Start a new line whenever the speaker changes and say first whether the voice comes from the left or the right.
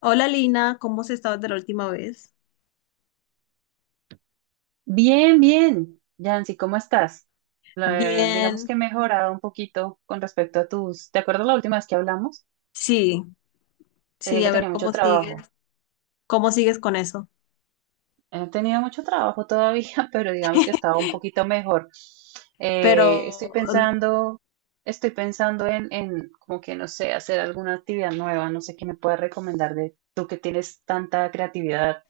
left: Hola Lina, ¿cómo has estado desde la última vez?
right: Bien, bien. Yancy, ¿cómo estás? La- digamos
left: Bien,
right: que he mejorado un poquito con respecto a tus... ¿Te acuerdas la última vez que hablamos?
left: sí,
right: Te dije
left: sí,
right: que
left: a
right: tenía
left: ver
right: mucho trabajo.
left: cómo sigues con eso.
right: He tenido mucho trabajo todavía, pero digamos que estaba un poquito mejor. Estoy
left: Pero
right: pensando, estoy pensando en como que no sé, hacer alguna actividad nueva. No sé qué me puedes recomendar de tú que tienes tanta creatividad.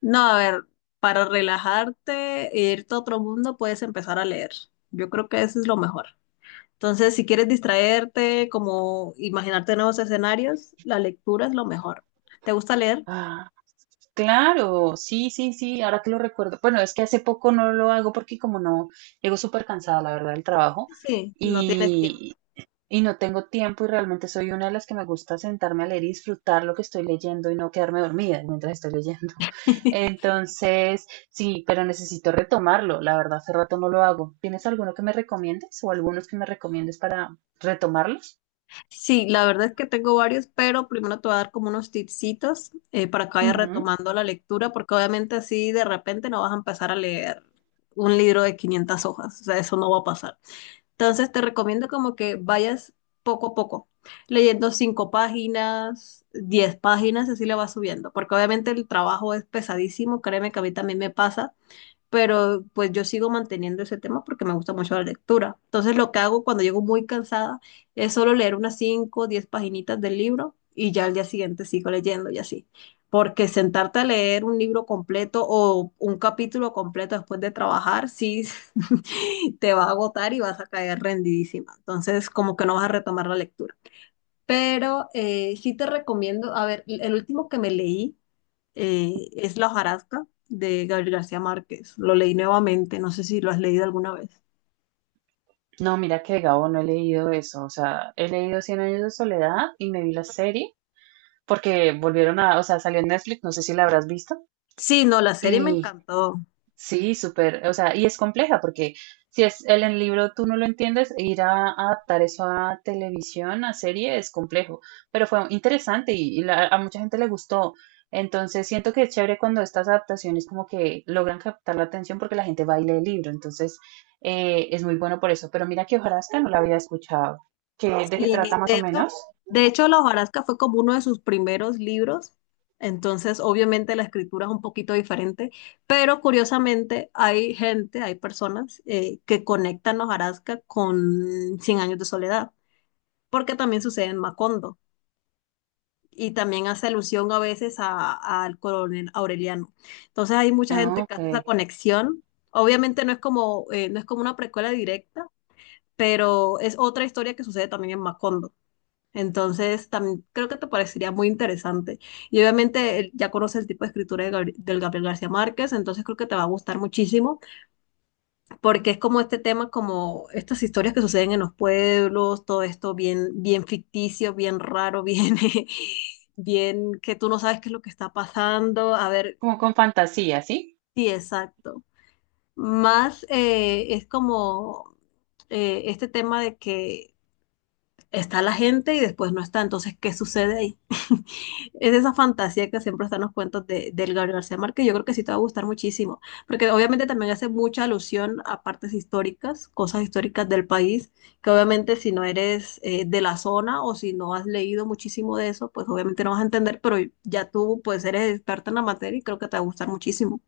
left: no, a ver, para relajarte e irte a otro mundo puedes empezar a leer. Yo creo que eso es lo mejor. Entonces, si quieres distraerte, como imaginarte nuevos escenarios, la lectura es lo mejor. ¿Te gusta leer?
right: Ah, claro, sí, sí, sí, ahora que lo recuerdo. Bueno, es que hace poco no lo hago porque como no, llego súper cansada, la verdad, del trabajo
left: Sí, no tienes
right: y,
left: tiempo.
right: y no tengo tiempo y realmente soy una de las que me gusta sentarme a leer y disfrutar lo que estoy leyendo y no quedarme dormida mientras estoy leyendo. Entonces, sí, pero necesito retomarlo, la verdad, hace rato no lo hago. ¿Tienes alguno que me recomiendes o algunos que me recomiendes para retomarlos?
left: Sí, la verdad es que tengo varios, pero primero te voy a dar como unos tipsitos para que vayas retomando la lectura, porque obviamente así de repente no vas a empezar a leer un libro de 500 hojas, o sea, eso no va a pasar. Entonces te recomiendo como que vayas poco a poco, leyendo 5 páginas, 10 páginas, así le vas subiendo, porque obviamente el trabajo es pesadísimo, créeme que a mí también me pasa, pero pues yo sigo manteniendo ese tema porque me gusta mucho la lectura. Entonces lo que hago cuando llego muy cansada es solo leer unas 5 o 10 paginitas del libro y ya al día siguiente sigo leyendo y así. Porque sentarte a leer un libro completo o un capítulo completo después de trabajar, sí, te va a agotar y vas a caer rendidísima. Entonces como que no vas a retomar la lectura. Pero sí te recomiendo, a ver, el último que me leí es La hojarasca de Gabriel García Márquez. Lo leí nuevamente, no sé si lo has leído alguna vez.
right: No, mira que de Gabo no he leído eso. O sea, he leído Cien años de soledad y me vi la serie porque volvieron a, o sea, salió en Netflix, no sé si la habrás visto.
left: Sí, no, la serie me
right: Y
left: encantó.
right: sí, súper, o sea, y es compleja porque si es el libro tú no lo entiendes, ir a adaptar eso a televisión, a serie, es complejo, pero fue interesante y la- a mucha gente le gustó. Entonces siento que es chévere cuando estas adaptaciones como que logran captar la atención porque la gente va y lee el libro, entonces es muy bueno por eso. Pero mira que Ojarasca no la había escuchado. ¿Qué, de qué trata
left: Sí,
right: más o
left: de hecho,
right: menos?
left: de hecho La hojarasca fue como uno de sus primeros libros, entonces obviamente la escritura es un poquito diferente, pero curiosamente hay gente, hay personas que conectan La hojarasca con Cien años de soledad, porque también sucede en Macondo. Y también hace alusión a veces al coronel Aureliano. Entonces hay mucha
right: Ah,
left: gente que
right: ok,
left: hace esa conexión. Obviamente no es como, no es como una precuela directa, pero es otra historia que sucede también en Macondo. Entonces también creo que te parecería muy interesante. Y obviamente ya conoces el tipo de escritura de del Gabriel García Márquez, entonces creo que te va a gustar muchísimo porque es como este tema, como estas historias que suceden en los pueblos, todo esto bien, bien ficticio, bien raro, bien, bien que tú no sabes qué es lo que está pasando. A ver,
right: como con fantasía, ¿sí?
left: sí, exacto. Más es como este tema de que está la gente y después no está. Entonces, ¿qué sucede ahí? Es esa fantasía que siempre están los cuentos de, del Gabriel García Márquez. Yo creo que sí te va a gustar muchísimo, porque obviamente también hace mucha alusión a partes históricas, cosas históricas del país, que obviamente si no eres de la zona o si no has leído muchísimo de eso, pues obviamente no vas a entender, pero ya tú pues eres experta en la materia y creo que te va a gustar muchísimo.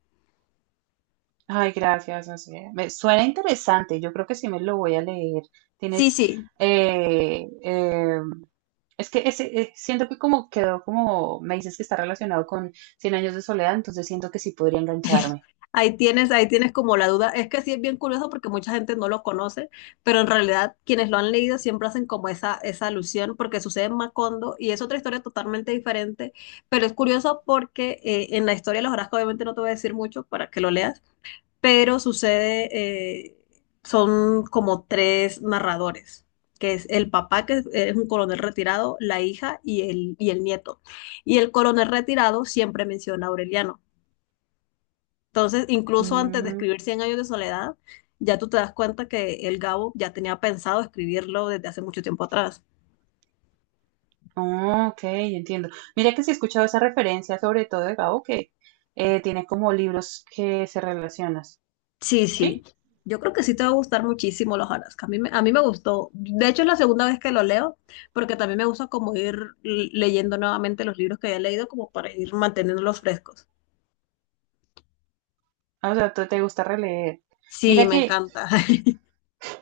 right: Ay, gracias. No sé, me suena interesante. Yo creo que sí me lo voy a leer.
left: Sí,
right: Tienes,
left: sí,
right: eh, eh, es que ese, siento que como quedó como, me dices que está relacionado con Cien años de soledad, entonces siento que sí podría engancharme.
left: ahí tienes, ahí tienes como la duda. Es que sí es bien curioso porque mucha gente no lo conoce, pero en realidad quienes lo han leído siempre hacen como esa alusión porque sucede en Macondo y es otra historia totalmente diferente, pero es curioso porque en la historia de los Orozco obviamente no te voy a decir mucho para que lo leas, pero sucede, son como tres narradores, que es el papá que es un coronel retirado, la hija y el nieto. Y el coronel retirado siempre menciona a Aureliano entonces, incluso antes de
right: Mm,
left: escribir Cien años de soledad, ya tú te das cuenta que el Gabo ya tenía pensado escribirlo desde hace mucho tiempo atrás.
right: oh, ok, entiendo. Mira que sí he escuchado esa referencia, sobre todo de Gabo, que tiene como libros que se relacionan.
left: Sí, sí.
right: ¿Sí?
left: Yo creo que sí te va a gustar muchísimo los Alaska. A mí, a mí me gustó. De hecho, es la segunda vez que lo leo, porque también me gusta como ir leyendo nuevamente los libros que había leído, como para ir manteniéndolos frescos.
right: O sea, ¿tú te gusta releer?
left: Sí,
right: Mira
left: me
right: que
left: encanta.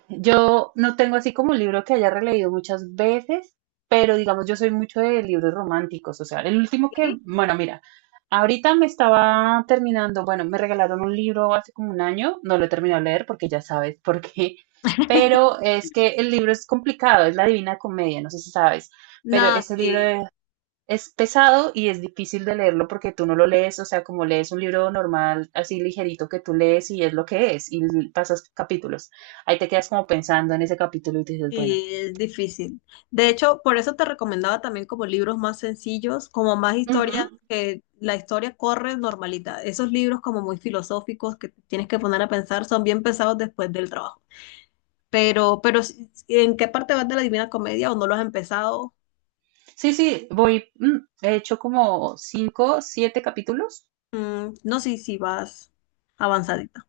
right: yo no tengo así como un libro que haya releído muchas veces, pero digamos, yo soy mucho de libros románticos. O sea, el último que,
left: ¿Sí?
right: bueno, mira, ahorita me estaba terminando, bueno, me regalaron un libro hace como un año, no lo he terminado de leer porque ya sabes por qué, pero es que el libro es complicado, es La Divina Comedia, no sé si sabes, pero
left: No,
right: ese libro
left: sí.
right: de es pesado y es difícil de leerlo porque tú no lo lees, o sea, como lees un libro normal, así ligerito que tú lees y es lo que es, y pasas capítulos. Ahí te quedas como pensando en ese capítulo y te dices, bueno,
left: Sí, es difícil. De hecho, por eso te recomendaba también como libros más sencillos, como más historias,
right: ujú,
left: que la historia corre normalita. Esos libros como muy filosóficos que te tienes que poner a pensar son bien pesados después del trabajo. Pero ¿en qué parte vas de la Divina Comedia o no lo has empezado?
right: sí, sí, voy, he hecho como cinco, siete capítulos.
left: Mm, no sé si vas avanzadita.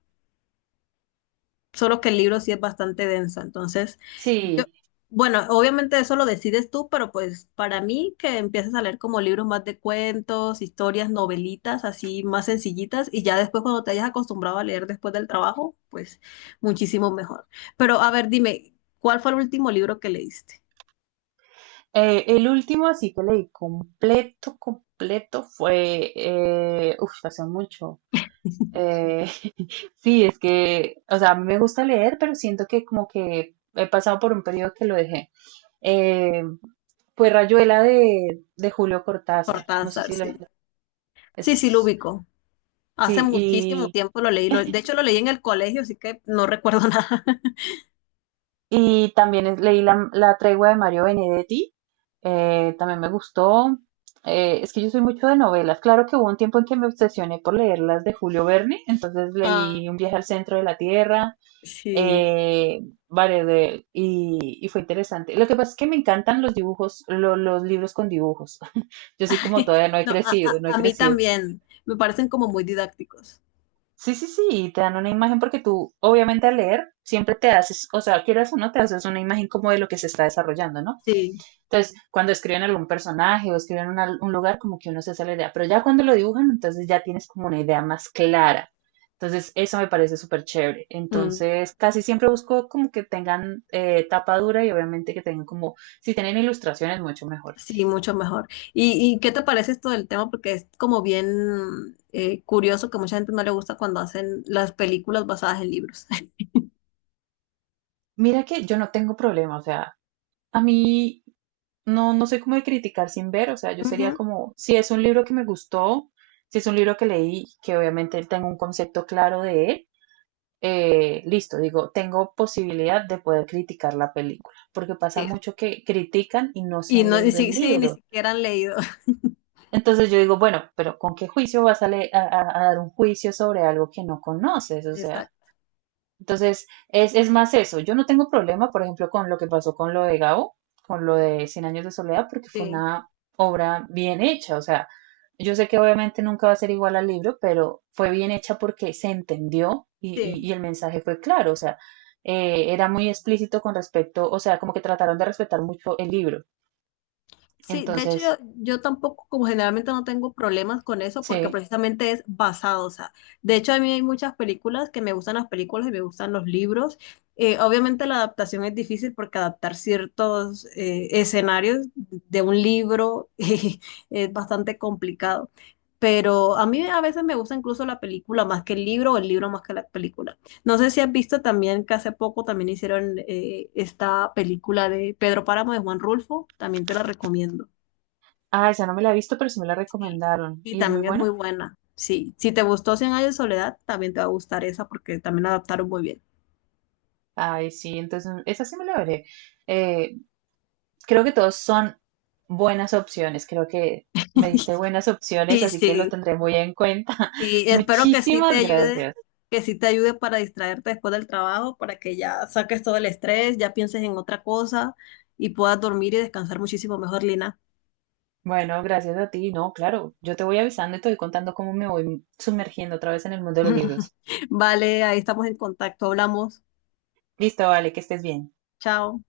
left: Solo que el libro sí es bastante denso. Entonces, yo,
right: Sí,
left: bueno, obviamente eso lo decides tú, pero pues para mí que empieces a leer como libros más de cuentos, historias, novelitas, así más sencillitas, y ya después cuando te hayas acostumbrado a leer después del trabajo, pues muchísimo mejor. Pero a ver, dime, ¿cuál fue el último libro que leíste?
right: el último así que leí completo, completo fue, hace mucho. Eh, sí, es que, o sea, a mí me gusta leer, pero siento que como que he pasado por un periodo que lo dejé. Eh, pues Rayuela de Julio Cortázar, no sé
left: Cortázar,
right: si lo
left: sí. Sí, sí, lo
right: es,
left: ubico. Hace
right: sí,
left: muchísimo tiempo lo leí. De hecho, lo leí en el colegio, así que no recuerdo nada.
right: y también es- leí la, la tregua de Mario Benedetti, también me gustó. Es que yo soy mucho de novelas. Claro que hubo un tiempo en que me obsesioné por leer las de Julio Verne, entonces
left: Ah,
right: leí Un viaje al centro de la Tierra,
left: sí.
right: eh, Varedel, y fue interesante. Lo que pasa es que me encantan los dibujos, lo- los libros con dibujos. Yo soy como todavía no he
left: No,
right: crecido, no he
left: a mí
right: crecido.
left: también. Me parecen como muy didácticos.
right: Sí, sí, sí, y te dan una imagen porque tú, obviamente al leer, siempre te haces, o sea, quieras o no, te haces una imagen como de lo que se está desarrollando, ¿no?
left: Sí,
right: Entonces, cuando escriben algún personaje o escriben una- un lugar, como que uno se hace la idea, pero ya cuando lo dibujan, entonces ya tienes como una idea más clara. Entonces, eso me parece súper chévere.
left: mm,
right: Entonces, casi siempre busco como que tengan tapa dura y obviamente que tengan como, si tienen ilustraciones, mucho mejor.
left: sí, mucho mejor. Y qué te parece esto del tema? Porque es como bien curioso que mucha gente no le gusta cuando hacen las películas basadas en libros.
right: Mira que yo no tengo problema, o sea, a mí no, no soy como de criticar sin ver, o sea, yo sería
left: Ujú.
right: como, si es un libro que me gustó, si es un libro que leí, que obviamente tengo un concepto claro de él, listo, digo, tengo posibilidad de poder criticar la película, porque pasa
left: Sí.
right: mucho que critican y no se
left: Y
right: han
left: no, y
right: leído el
left: sí, sí, ni
right: libro.
left: siquiera han leído.
right: Entonces yo digo, bueno, pero ¿con qué juicio vas a, le- a dar un juicio sobre algo que no conoces? O sea,
left: Exacto.
right: entonces, es más eso. Yo no tengo problema, por ejemplo, con lo que pasó con lo de Gabo, con lo de Cien Años de Soledad, porque fue
left: Sí,
right: una obra bien hecha. O sea, yo sé que obviamente nunca va a ser igual al libro, pero fue bien hecha porque se entendió y,
left: sí.
right: y el mensaje fue claro. O sea, era muy explícito con respecto, o sea, como que trataron de respetar mucho el libro.
left: Sí, de hecho yo,
right: Entonces,
left: yo tampoco, como generalmente no tengo problemas con eso porque
right: sí.
left: precisamente es basado, o sea, de hecho a mí hay muchas películas que me gustan las películas y me gustan los libros. Obviamente la adaptación es difícil porque adaptar ciertos escenarios de un libro es bastante complicado, pero a mí a veces me gusta incluso la película más que el libro o el libro más que la película. No sé si has visto también que hace poco también hicieron esta película de Pedro Páramo de Juan Rulfo, también te la recomiendo.
right: Ah, esa no me la he visto, pero sí me la
left: Sí.
right: recomendaron.
left: Y
right: ¿Y es muy
left: también es muy
right: buena?
left: buena. Sí, si te gustó Cien años de soledad, también te va a gustar esa porque también la adaptaron muy bien.
right: Ay, sí, entonces esa sí me la veré. Eh, creo que todos son buenas opciones. Creo que me diste buenas opciones,
left: Sí,
right: así que lo
left: sí,
right: tendré muy en cuenta.
left: sí, espero que sí te
right: Muchísimas
left: ayude,
right: gracias.
left: que sí te ayude para distraerte después del trabajo, para que ya saques todo el estrés, ya pienses en otra cosa y puedas dormir y descansar muchísimo mejor, Lina.
right: Bueno, gracias a ti. No, claro, yo te voy avisando y te voy contando cómo me voy sumergiendo otra vez en el mundo de los libros.
left: Vale, ahí estamos en contacto, hablamos.
right: Listo, vale, que estés bien.
left: Chao.